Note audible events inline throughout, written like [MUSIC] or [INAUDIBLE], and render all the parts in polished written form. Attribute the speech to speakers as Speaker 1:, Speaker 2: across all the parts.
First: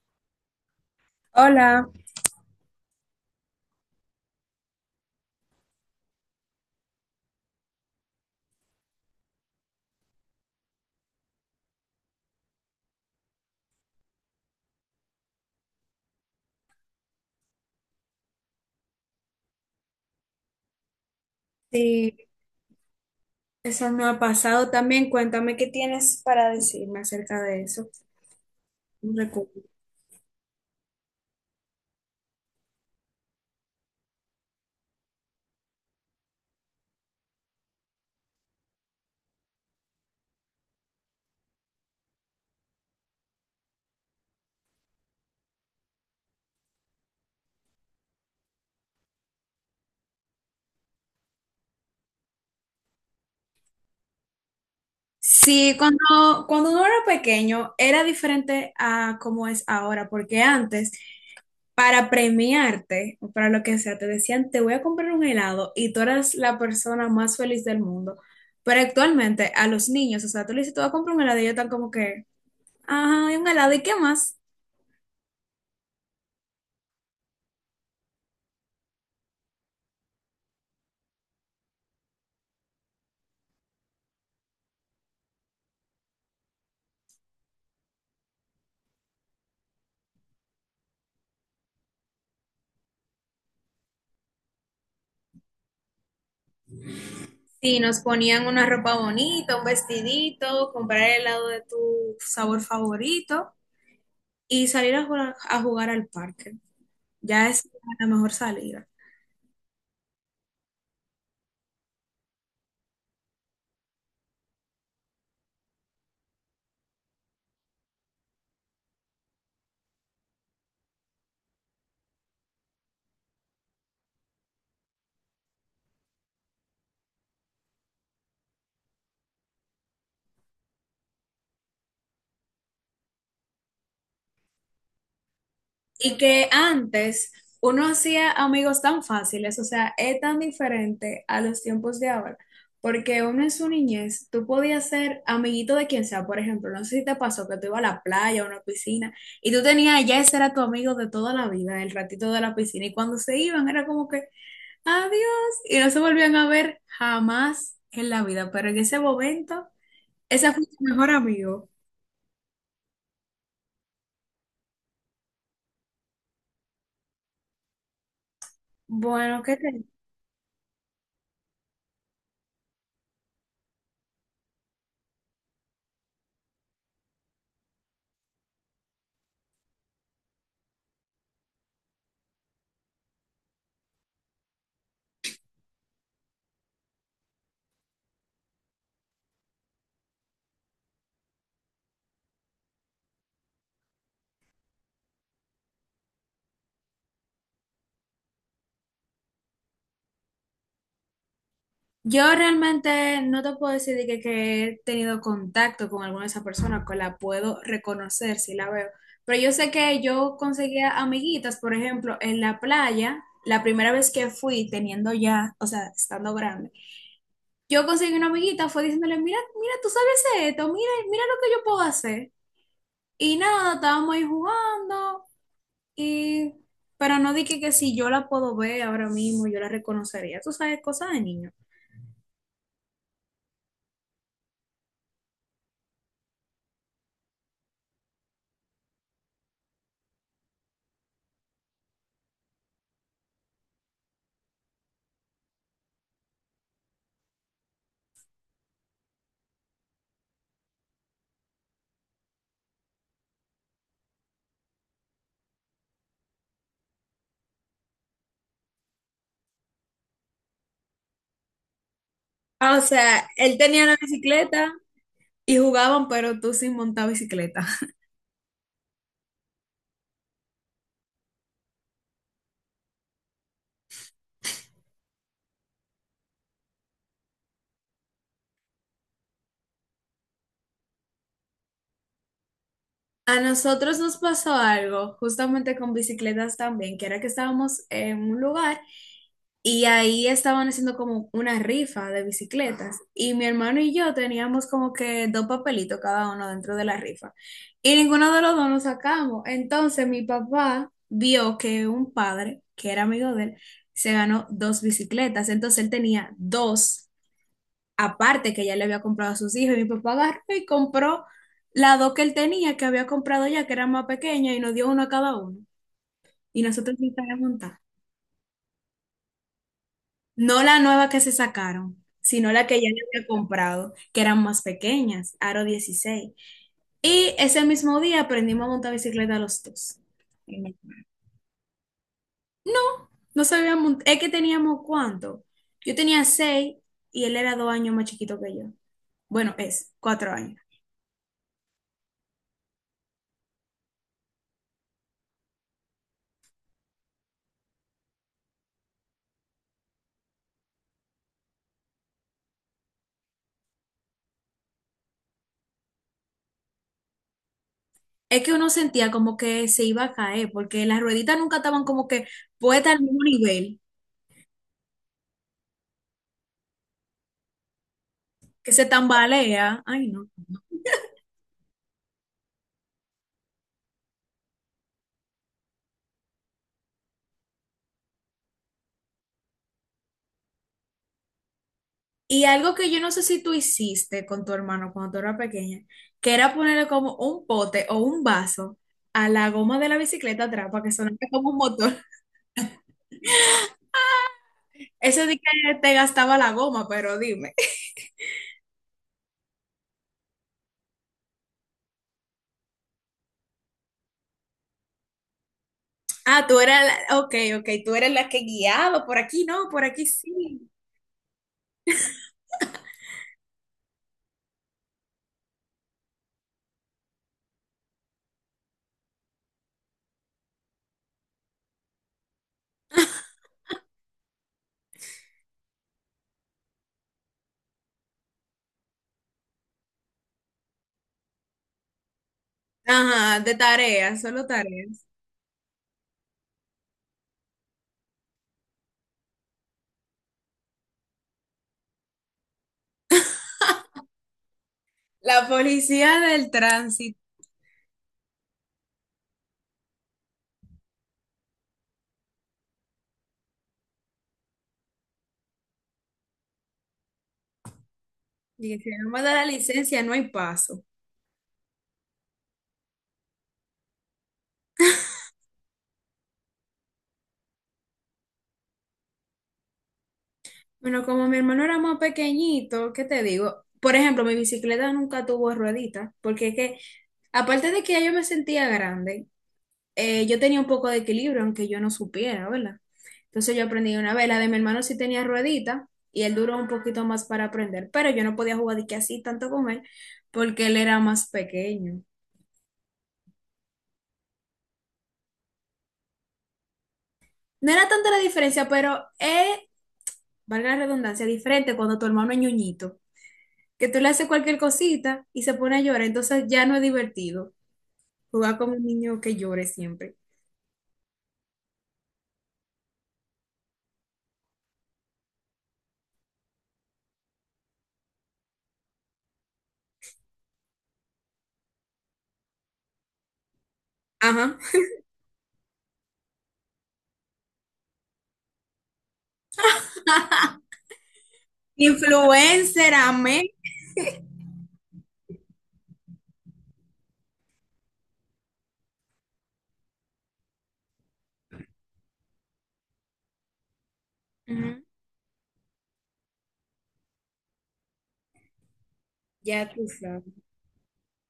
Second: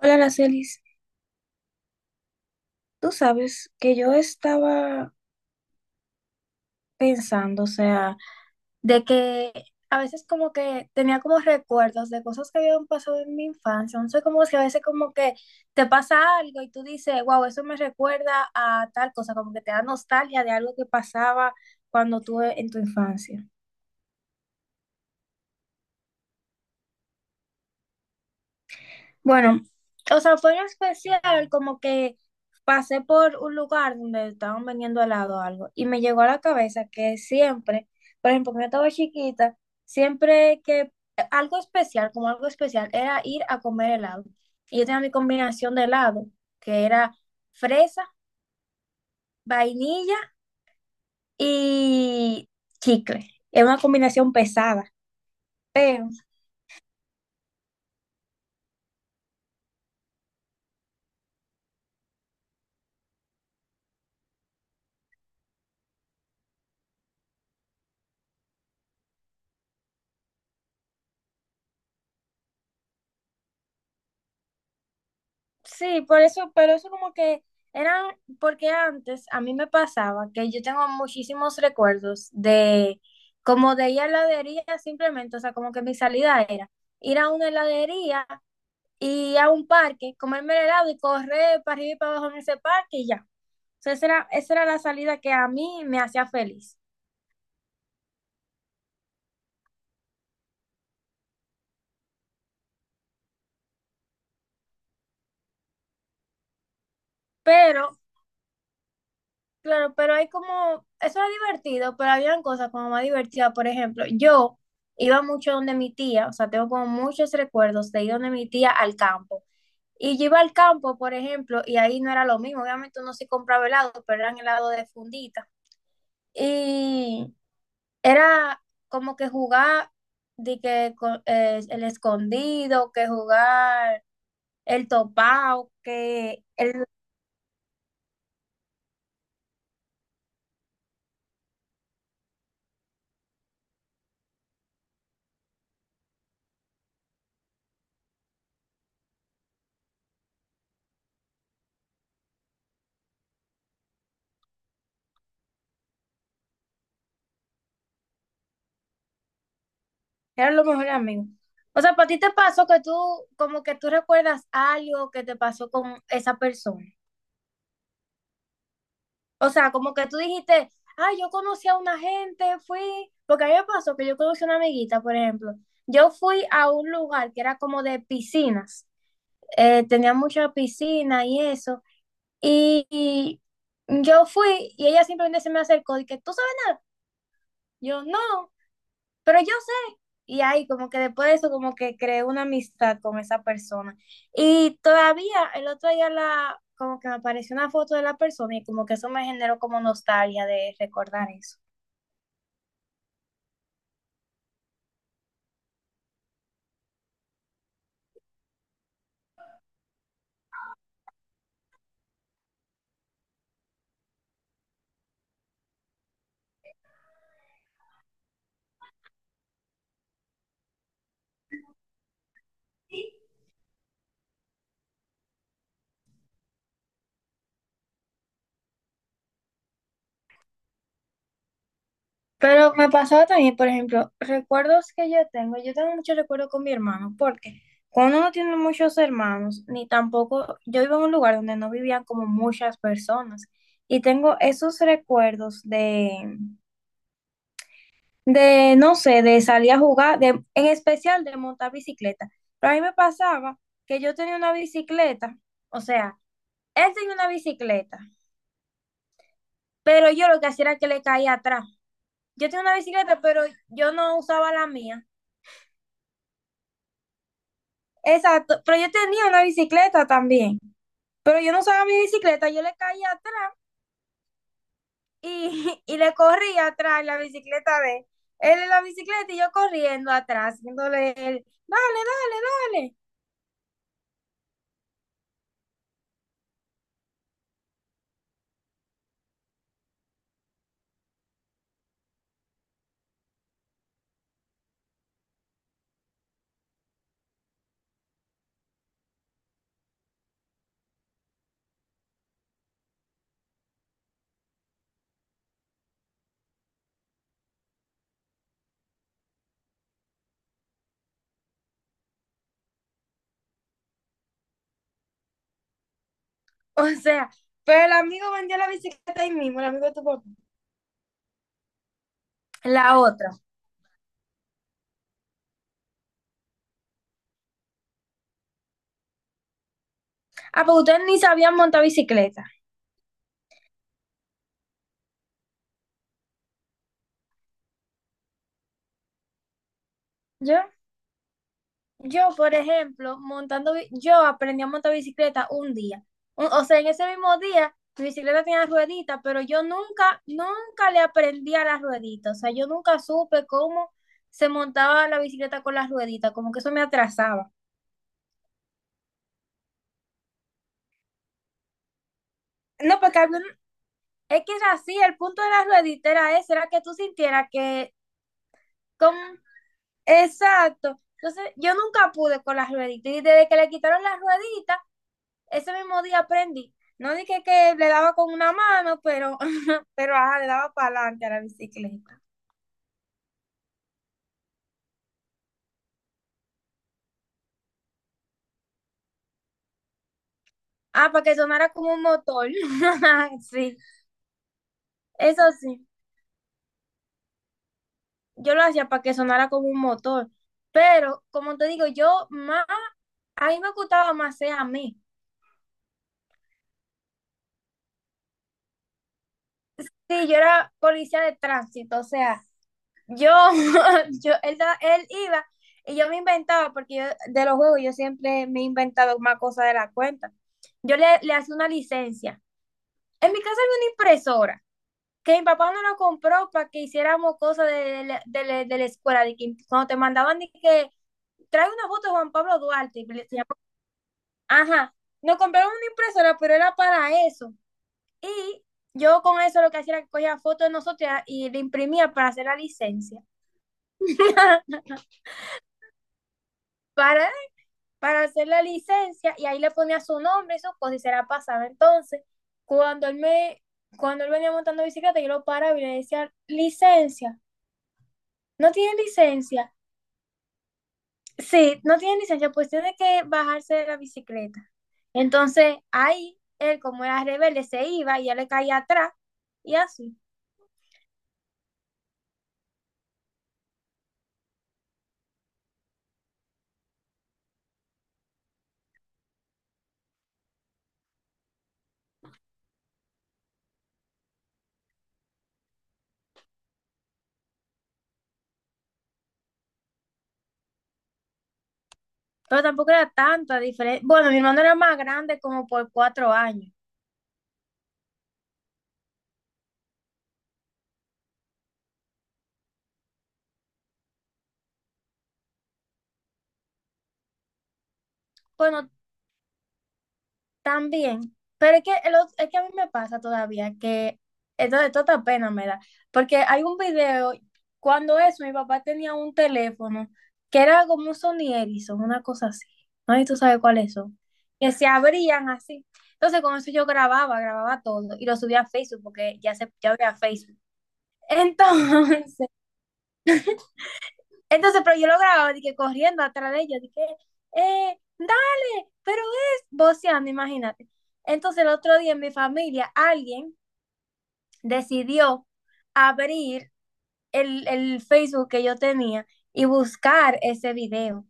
Speaker 1: Hola, Aracelis.
Speaker 2: Hola,
Speaker 1: Tú sabes que yo estaba pensando, o sea, de que a veces como que tenía como recuerdos de cosas que habían pasado en mi infancia. No sé cómo es que a veces como que te pasa algo y tú dices, wow, eso me recuerda a tal cosa, como que te da nostalgia de algo que pasaba
Speaker 2: sí,
Speaker 1: cuando tú en tu infancia.
Speaker 2: eso no ha pasado también. Cuéntame qué tienes para decirme acerca de eso. Un
Speaker 1: Bueno,
Speaker 2: recuerdo.
Speaker 1: o sea, fue en especial como que pasé por un lugar donde estaban vendiendo helado o algo y me llegó a la cabeza que siempre, por ejemplo, cuando yo estaba chiquita, siempre que algo especial, como algo especial, era ir a comer helado. Y yo tenía mi combinación de helado, que era fresa, vainilla y chicle. Era una combinación pesada,
Speaker 2: Sí,
Speaker 1: pero
Speaker 2: cuando uno era pequeño era diferente a como es ahora, porque antes, para premiarte o para lo que sea, te decían, te voy a comprar un helado y tú eras la persona más feliz del mundo. Pero actualmente a los niños, o sea, tú le dices, te voy a comprar un helado y ellos están como que, ajá, ¿y un helado, y qué más?
Speaker 1: sí, por eso, pero eso como que eran, porque antes a mí me pasaba que yo tengo muchísimos recuerdos de como de ir a heladería simplemente, o sea, como que mi salida era ir a una heladería y a un parque, comerme el helado y correr para arriba y para abajo en ese parque y ya. O sea, esa era la salida que a mí me hacía feliz.
Speaker 2: Sí, nos ponían una ropa bonita, un vestidito, comprar el helado de tu sabor favorito y salir a jugar al parque. Ya es
Speaker 1: Pero
Speaker 2: la mejor salida.
Speaker 1: claro, pero hay como, eso era divertido, pero habían cosas como más divertidas. Por ejemplo, yo iba mucho donde mi tía, o sea, tengo como muchos recuerdos de ir donde mi tía al campo. Y yo iba al campo, por ejemplo, y ahí no era lo mismo. Obviamente uno sí compraba helado, pero eran helado de fundita. Y era como que jugar de que el escondido, que jugar el topado,
Speaker 2: Y
Speaker 1: que
Speaker 2: que
Speaker 1: el
Speaker 2: antes uno hacía amigos tan fáciles, o sea, es tan diferente a los tiempos de ahora, porque uno en su niñez, tú podías ser amiguito de quien sea, por ejemplo, no sé si te pasó que tú ibas a la playa o a una piscina y tú tenías, ya ese era tu amigo de toda la vida, el ratito de la piscina, y cuando se iban era como que... adiós. Y no se volvían a ver jamás en la vida, pero en ese momento, ese
Speaker 1: eran
Speaker 2: fue
Speaker 1: los
Speaker 2: su
Speaker 1: mejores
Speaker 2: mejor
Speaker 1: amigos.
Speaker 2: amigo.
Speaker 1: O sea, ¿para ti te pasó que tú, como que tú recuerdas algo que te pasó con esa persona?
Speaker 2: Bueno,
Speaker 1: O
Speaker 2: ¿qué
Speaker 1: sea,
Speaker 2: te...
Speaker 1: como que tú dijiste, ah, yo conocí a una gente, fui, porque a mí me pasó que yo conocí a una amiguita, por ejemplo. Yo fui a un lugar que era como de piscinas, tenía mucha piscina y eso, y yo fui y ella simplemente se me acercó y que, ¿tú sabes nada? Yo no. Pero yo sé, y ahí como que después de eso como que creé una amistad con esa persona. Y todavía el otro día la, como que me apareció una foto de la persona y como que eso me generó como nostalgia de recordar eso.
Speaker 2: Yo realmente no te puedo decir de que he tenido contacto con alguna de esas personas, que la puedo reconocer si la veo, pero yo sé que yo conseguía amiguitas, por ejemplo, en la playa, la primera vez que fui teniendo ya, o sea, estando grande, yo conseguí una amiguita, fue diciéndole, mira, mira, tú sabes esto, mira, mira lo que yo puedo hacer. Y nada, estábamos ahí jugando. Y, pero no dije que si yo la puedo ver ahora mismo, yo la reconocería. Tú sabes, cosas de niño.
Speaker 1: Pero me pasaba también, por ejemplo, recuerdos que yo tengo. Yo tengo muchos recuerdos con mi hermano, porque cuando uno tiene muchos hermanos, ni tampoco, yo vivo en un lugar donde no vivían como muchas personas. Y tengo esos recuerdos de, no sé, de salir a jugar, de, en especial de montar bicicleta. Pero a mí me pasaba que yo tenía una bicicleta, o sea, él tenía una bicicleta, pero yo lo que hacía era que le caía atrás. Yo tenía una
Speaker 2: Ah, o
Speaker 1: bicicleta,
Speaker 2: sea,
Speaker 1: pero
Speaker 2: él tenía
Speaker 1: yo
Speaker 2: la
Speaker 1: no usaba la
Speaker 2: bicicleta
Speaker 1: mía.
Speaker 2: y jugaban, pero tú sin montar bicicleta. [LAUGHS]
Speaker 1: Exacto, pero yo tenía una bicicleta también, pero yo no usaba mi bicicleta, yo le caía atrás y, [LAUGHS] y le corría atrás en la bicicleta de él. Él en la bicicleta y yo corriendo atrás, haciéndole él, dale, dale, dale.
Speaker 2: A nosotros nos pasó algo, justamente con bicicletas también, que era que estábamos en un lugar. Y ahí estaban haciendo como una rifa de bicicletas. Y mi hermano y yo teníamos como que dos papelitos cada uno dentro de la rifa. Y ninguno de los dos nos sacamos. Entonces mi papá vio que un padre, que era amigo de él, se ganó dos bicicletas. Entonces él tenía dos aparte que ya le había comprado a sus hijos. Y mi papá agarró y compró las dos que él tenía, que había comprado ya, que eran más pequeñas, y nos dio uno a cada uno. Y
Speaker 1: [LAUGHS] O
Speaker 2: nosotros nos
Speaker 1: sea,
Speaker 2: montar.
Speaker 1: pero el amigo vendió la bicicleta ahí mismo, el amigo de tu papá.
Speaker 2: No la nueva que se sacaron, sino la que ya le
Speaker 1: La
Speaker 2: había
Speaker 1: otra.
Speaker 2: comprado, que eran más pequeñas, Aro 16. Y ese mismo día aprendimos a montar bicicleta los dos.
Speaker 1: Ah, pues ustedes ni sabían montar bicicleta.
Speaker 2: No, no sabíamos, es que teníamos cuánto. Yo tenía 6 y él era 2 años más chiquito que yo. Bueno, es cuatro
Speaker 1: Yo,
Speaker 2: años.
Speaker 1: yo, por ejemplo, montando, yo aprendí a montar bicicleta un día. O sea, en ese mismo día, mi bicicleta tenía ruedita, pero yo nunca, nunca le aprendí a las rueditas. O sea, yo nunca supe cómo se montaba la bicicleta con las rueditas, como que eso me atrasaba.
Speaker 2: Es que uno sentía como que se iba a caer, porque las rueditas nunca estaban como que puestas
Speaker 1: No,
Speaker 2: al
Speaker 1: porque
Speaker 2: mismo nivel,
Speaker 1: es que era así, el punto de las rueditas era ese, era que tú sintieras que
Speaker 2: que se
Speaker 1: con...
Speaker 2: tambalea. Ay, no.
Speaker 1: exacto. Entonces, yo nunca pude con las rueditas. Y desde que le quitaron las rueditas, ese mismo día aprendí. No dije que le daba con una mano, pero, [LAUGHS] pero ajá, le daba para adelante a la bicicleta.
Speaker 2: Y algo que yo no sé si tú hiciste con tu hermano cuando tú eras pequeña, que era ponerle como un pote o un vaso a la goma de la bicicleta atrás para que
Speaker 1: Ah,
Speaker 2: sonara
Speaker 1: para que
Speaker 2: como un
Speaker 1: sonara
Speaker 2: motor.
Speaker 1: como un
Speaker 2: [LAUGHS]
Speaker 1: motor. [LAUGHS] Sí,
Speaker 2: Eso de
Speaker 1: eso
Speaker 2: que
Speaker 1: sí.
Speaker 2: te gastaba la goma, pero dime. [LAUGHS]
Speaker 1: Yo lo hacía para que sonara como un motor. Pero, como te digo, yo más, a mí me gustaba más ser a mí.
Speaker 2: Ah, tú eras la, ok, ok, tú eres la que guiaba, por aquí no, por aquí
Speaker 1: Sí, yo
Speaker 2: sí.
Speaker 1: era policía de tránsito, o sea, yo, [LAUGHS] yo, él iba y yo me inventaba, porque yo de los juegos yo siempre me he inventado más cosas de la cuenta. Yo le, le hacía una licencia. En mi casa había una impresora, que mi papá no la compró para que hiciéramos cosas de, de la escuela, de que cuando te mandaban de que trae una foto de Juan Pablo Duarte. Y le
Speaker 2: Ajá,
Speaker 1: decíamos,
Speaker 2: de tareas, solo
Speaker 1: ajá,
Speaker 2: tareas.
Speaker 1: nos compraron una impresora, pero era para eso. Y yo con eso lo que hacía era que cogía fotos de nosotros y la imprimía para hacer la licencia. [LAUGHS]
Speaker 2: La policía del tránsito.
Speaker 1: Para para hacer la licencia y ahí le ponía su nombre y su cosa y se la pasaba. Entonces, cuando él me, cuando él venía montando bicicleta, yo lo paraba y le decía, licencia, ¿no
Speaker 2: Y si
Speaker 1: tiene
Speaker 2: no me da la
Speaker 1: licencia?
Speaker 2: licencia, no hay paso.
Speaker 1: Sí, no tiene licencia, pues tiene que bajarse de la bicicleta. Entonces, ahí él, como era rebelde, se iba y ya le caía atrás y así.
Speaker 2: Bueno, como mi hermano era más pequeñito, ¿qué te digo? Por ejemplo, mi bicicleta nunca tuvo rueditas, porque es que, aparte de que ya yo me sentía grande, yo tenía un poco de equilibrio, aunque yo no supiera, ¿verdad? Entonces yo aprendí una vez, la de mi hermano sí tenía ruedita, y él duró un poquito más para aprender, pero yo no podía jugar de que así tanto con él, porque él era más pequeño.
Speaker 1: Pero tampoco era tanta diferencia. Bueno, mi hermano era más grande como por 4 años.
Speaker 2: No era tanta la diferencia, pero es, valga la redundancia, diferente cuando tu hermano es ñoñito, que tú le haces cualquier cosita y se pone a llorar, entonces ya no es divertido jugar como un
Speaker 1: Bueno,
Speaker 2: niño que llore siempre.
Speaker 1: también, pero es que, es que a mí me pasa todavía que esto de toda pena me da, porque hay un video, cuando eso, mi papá tenía un teléfono que era como un Sony Ericsson, una cosa así, ¿no? Y tú sabes cuáles son,
Speaker 2: Ajá.
Speaker 1: que se abrían así. Entonces con eso yo grababa, grababa todo y lo subía a Facebook porque ya, se, ya había
Speaker 2: [LAUGHS]
Speaker 1: Facebook. Entonces, [LAUGHS]
Speaker 2: Influencer, amén.
Speaker 1: entonces, pero yo lo grababa, dije, corriendo atrás de ellos, dije, dale, pero es voceando, imagínate. Entonces, el otro día en mi familia, alguien
Speaker 2: Ujú.
Speaker 1: decidió abrir el Facebook que yo tenía y
Speaker 2: Ya tú sabes.
Speaker 1: buscar ese video.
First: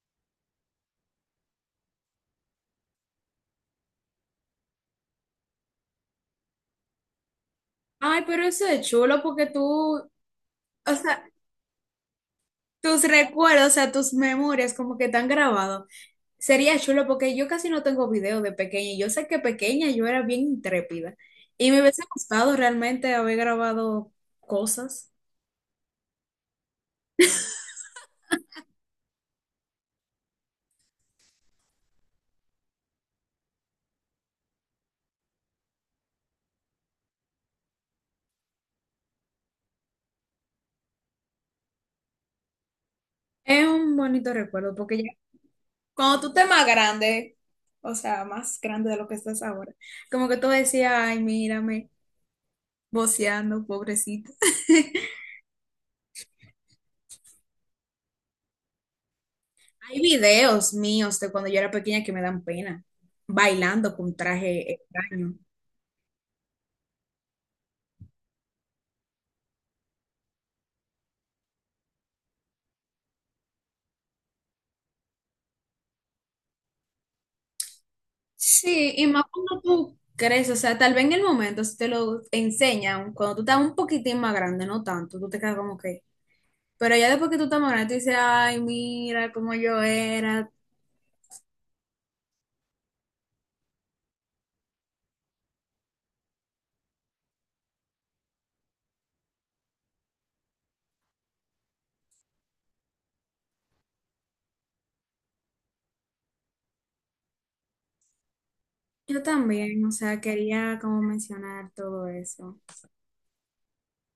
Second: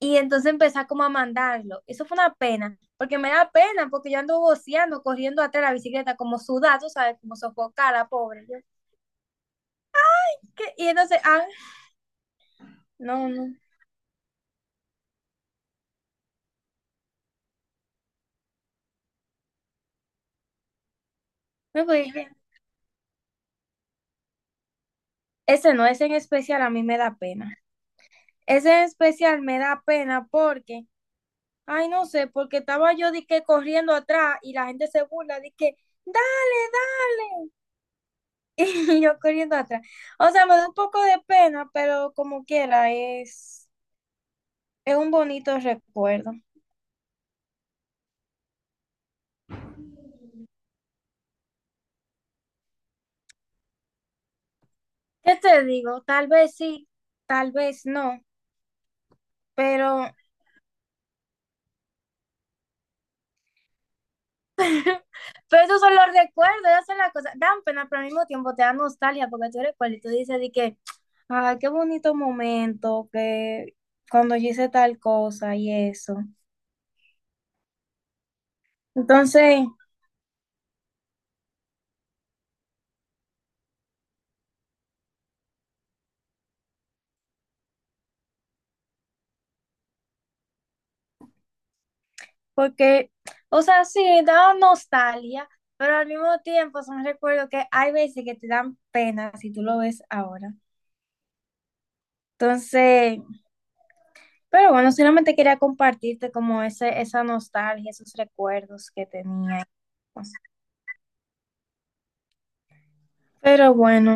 Speaker 1: Y entonces empezar como a mandarlo. Eso fue una pena, porque me da pena, porque yo ando voceando, corriendo atrás de la bicicleta, como sudada, tú sabes, como sofocada,
Speaker 2: Ay, pero
Speaker 1: pobre. Yo,
Speaker 2: eso es chulo porque tú,
Speaker 1: ¿qué? Y
Speaker 2: o
Speaker 1: entonces,
Speaker 2: sea,
Speaker 1: ah,
Speaker 2: tus
Speaker 1: no, no,
Speaker 2: recuerdos, o sea, tus memorias como que están grabados. Sería chulo porque yo casi no tengo video de pequeña. Y yo sé que pequeña yo era bien intrépida y me
Speaker 1: no,
Speaker 2: hubiese
Speaker 1: pues,
Speaker 2: gustado realmente haber grabado cosas.
Speaker 1: ese no, ese en especial a mí me da pena. Ese en especial me da pena porque, ay, no sé, porque estaba yo de que corriendo atrás y la gente se burla de que, dale, dale, [LAUGHS] y yo corriendo atrás. O sea, me da un poco de pena, pero como quiera,
Speaker 2: Es un bonito recuerdo
Speaker 1: es
Speaker 2: porque ya
Speaker 1: un bonito
Speaker 2: cuando tú
Speaker 1: recuerdo.
Speaker 2: estés más grande, o sea, más grande de lo que estás ahora, como que tú decías, ay, mírame. Voceando, pobrecita. [LAUGHS]
Speaker 1: ¿Qué te digo? Tal vez sí, tal vez no,
Speaker 2: Hay
Speaker 1: pero
Speaker 2: videos míos de cuando yo era pequeña que me dan pena, bailando con traje extraño.
Speaker 1: Pero esos son los recuerdos, esas son las cosas. Dan pena, pero al mismo tiempo te da nostalgia porque tú recuerdas y tú dices de que, ay, qué bonito momento, que cuando yo hice tal cosa y eso.
Speaker 2: Sí, y más cuando
Speaker 1: Entonces,
Speaker 2: tú crees, o sea, tal vez en el momento si te lo enseñan, cuando tú estás un poquitín más grande, no tanto, tú te quedas como que. Pero ya después que tú estás más grande, tú dices, ay, mira cómo yo era.
Speaker 1: porque, o sea, sí, da nostalgia, pero al mismo tiempo son recuerdos que hay veces que te dan pena si tú lo ves ahora. Entonces, pero bueno, solamente quería compartirte como ese, esa nostalgia, esos recuerdos que
Speaker 2: Yo
Speaker 1: tenía.
Speaker 2: también, o sea, quería como mencionar todo eso.
Speaker 1: Pero bueno.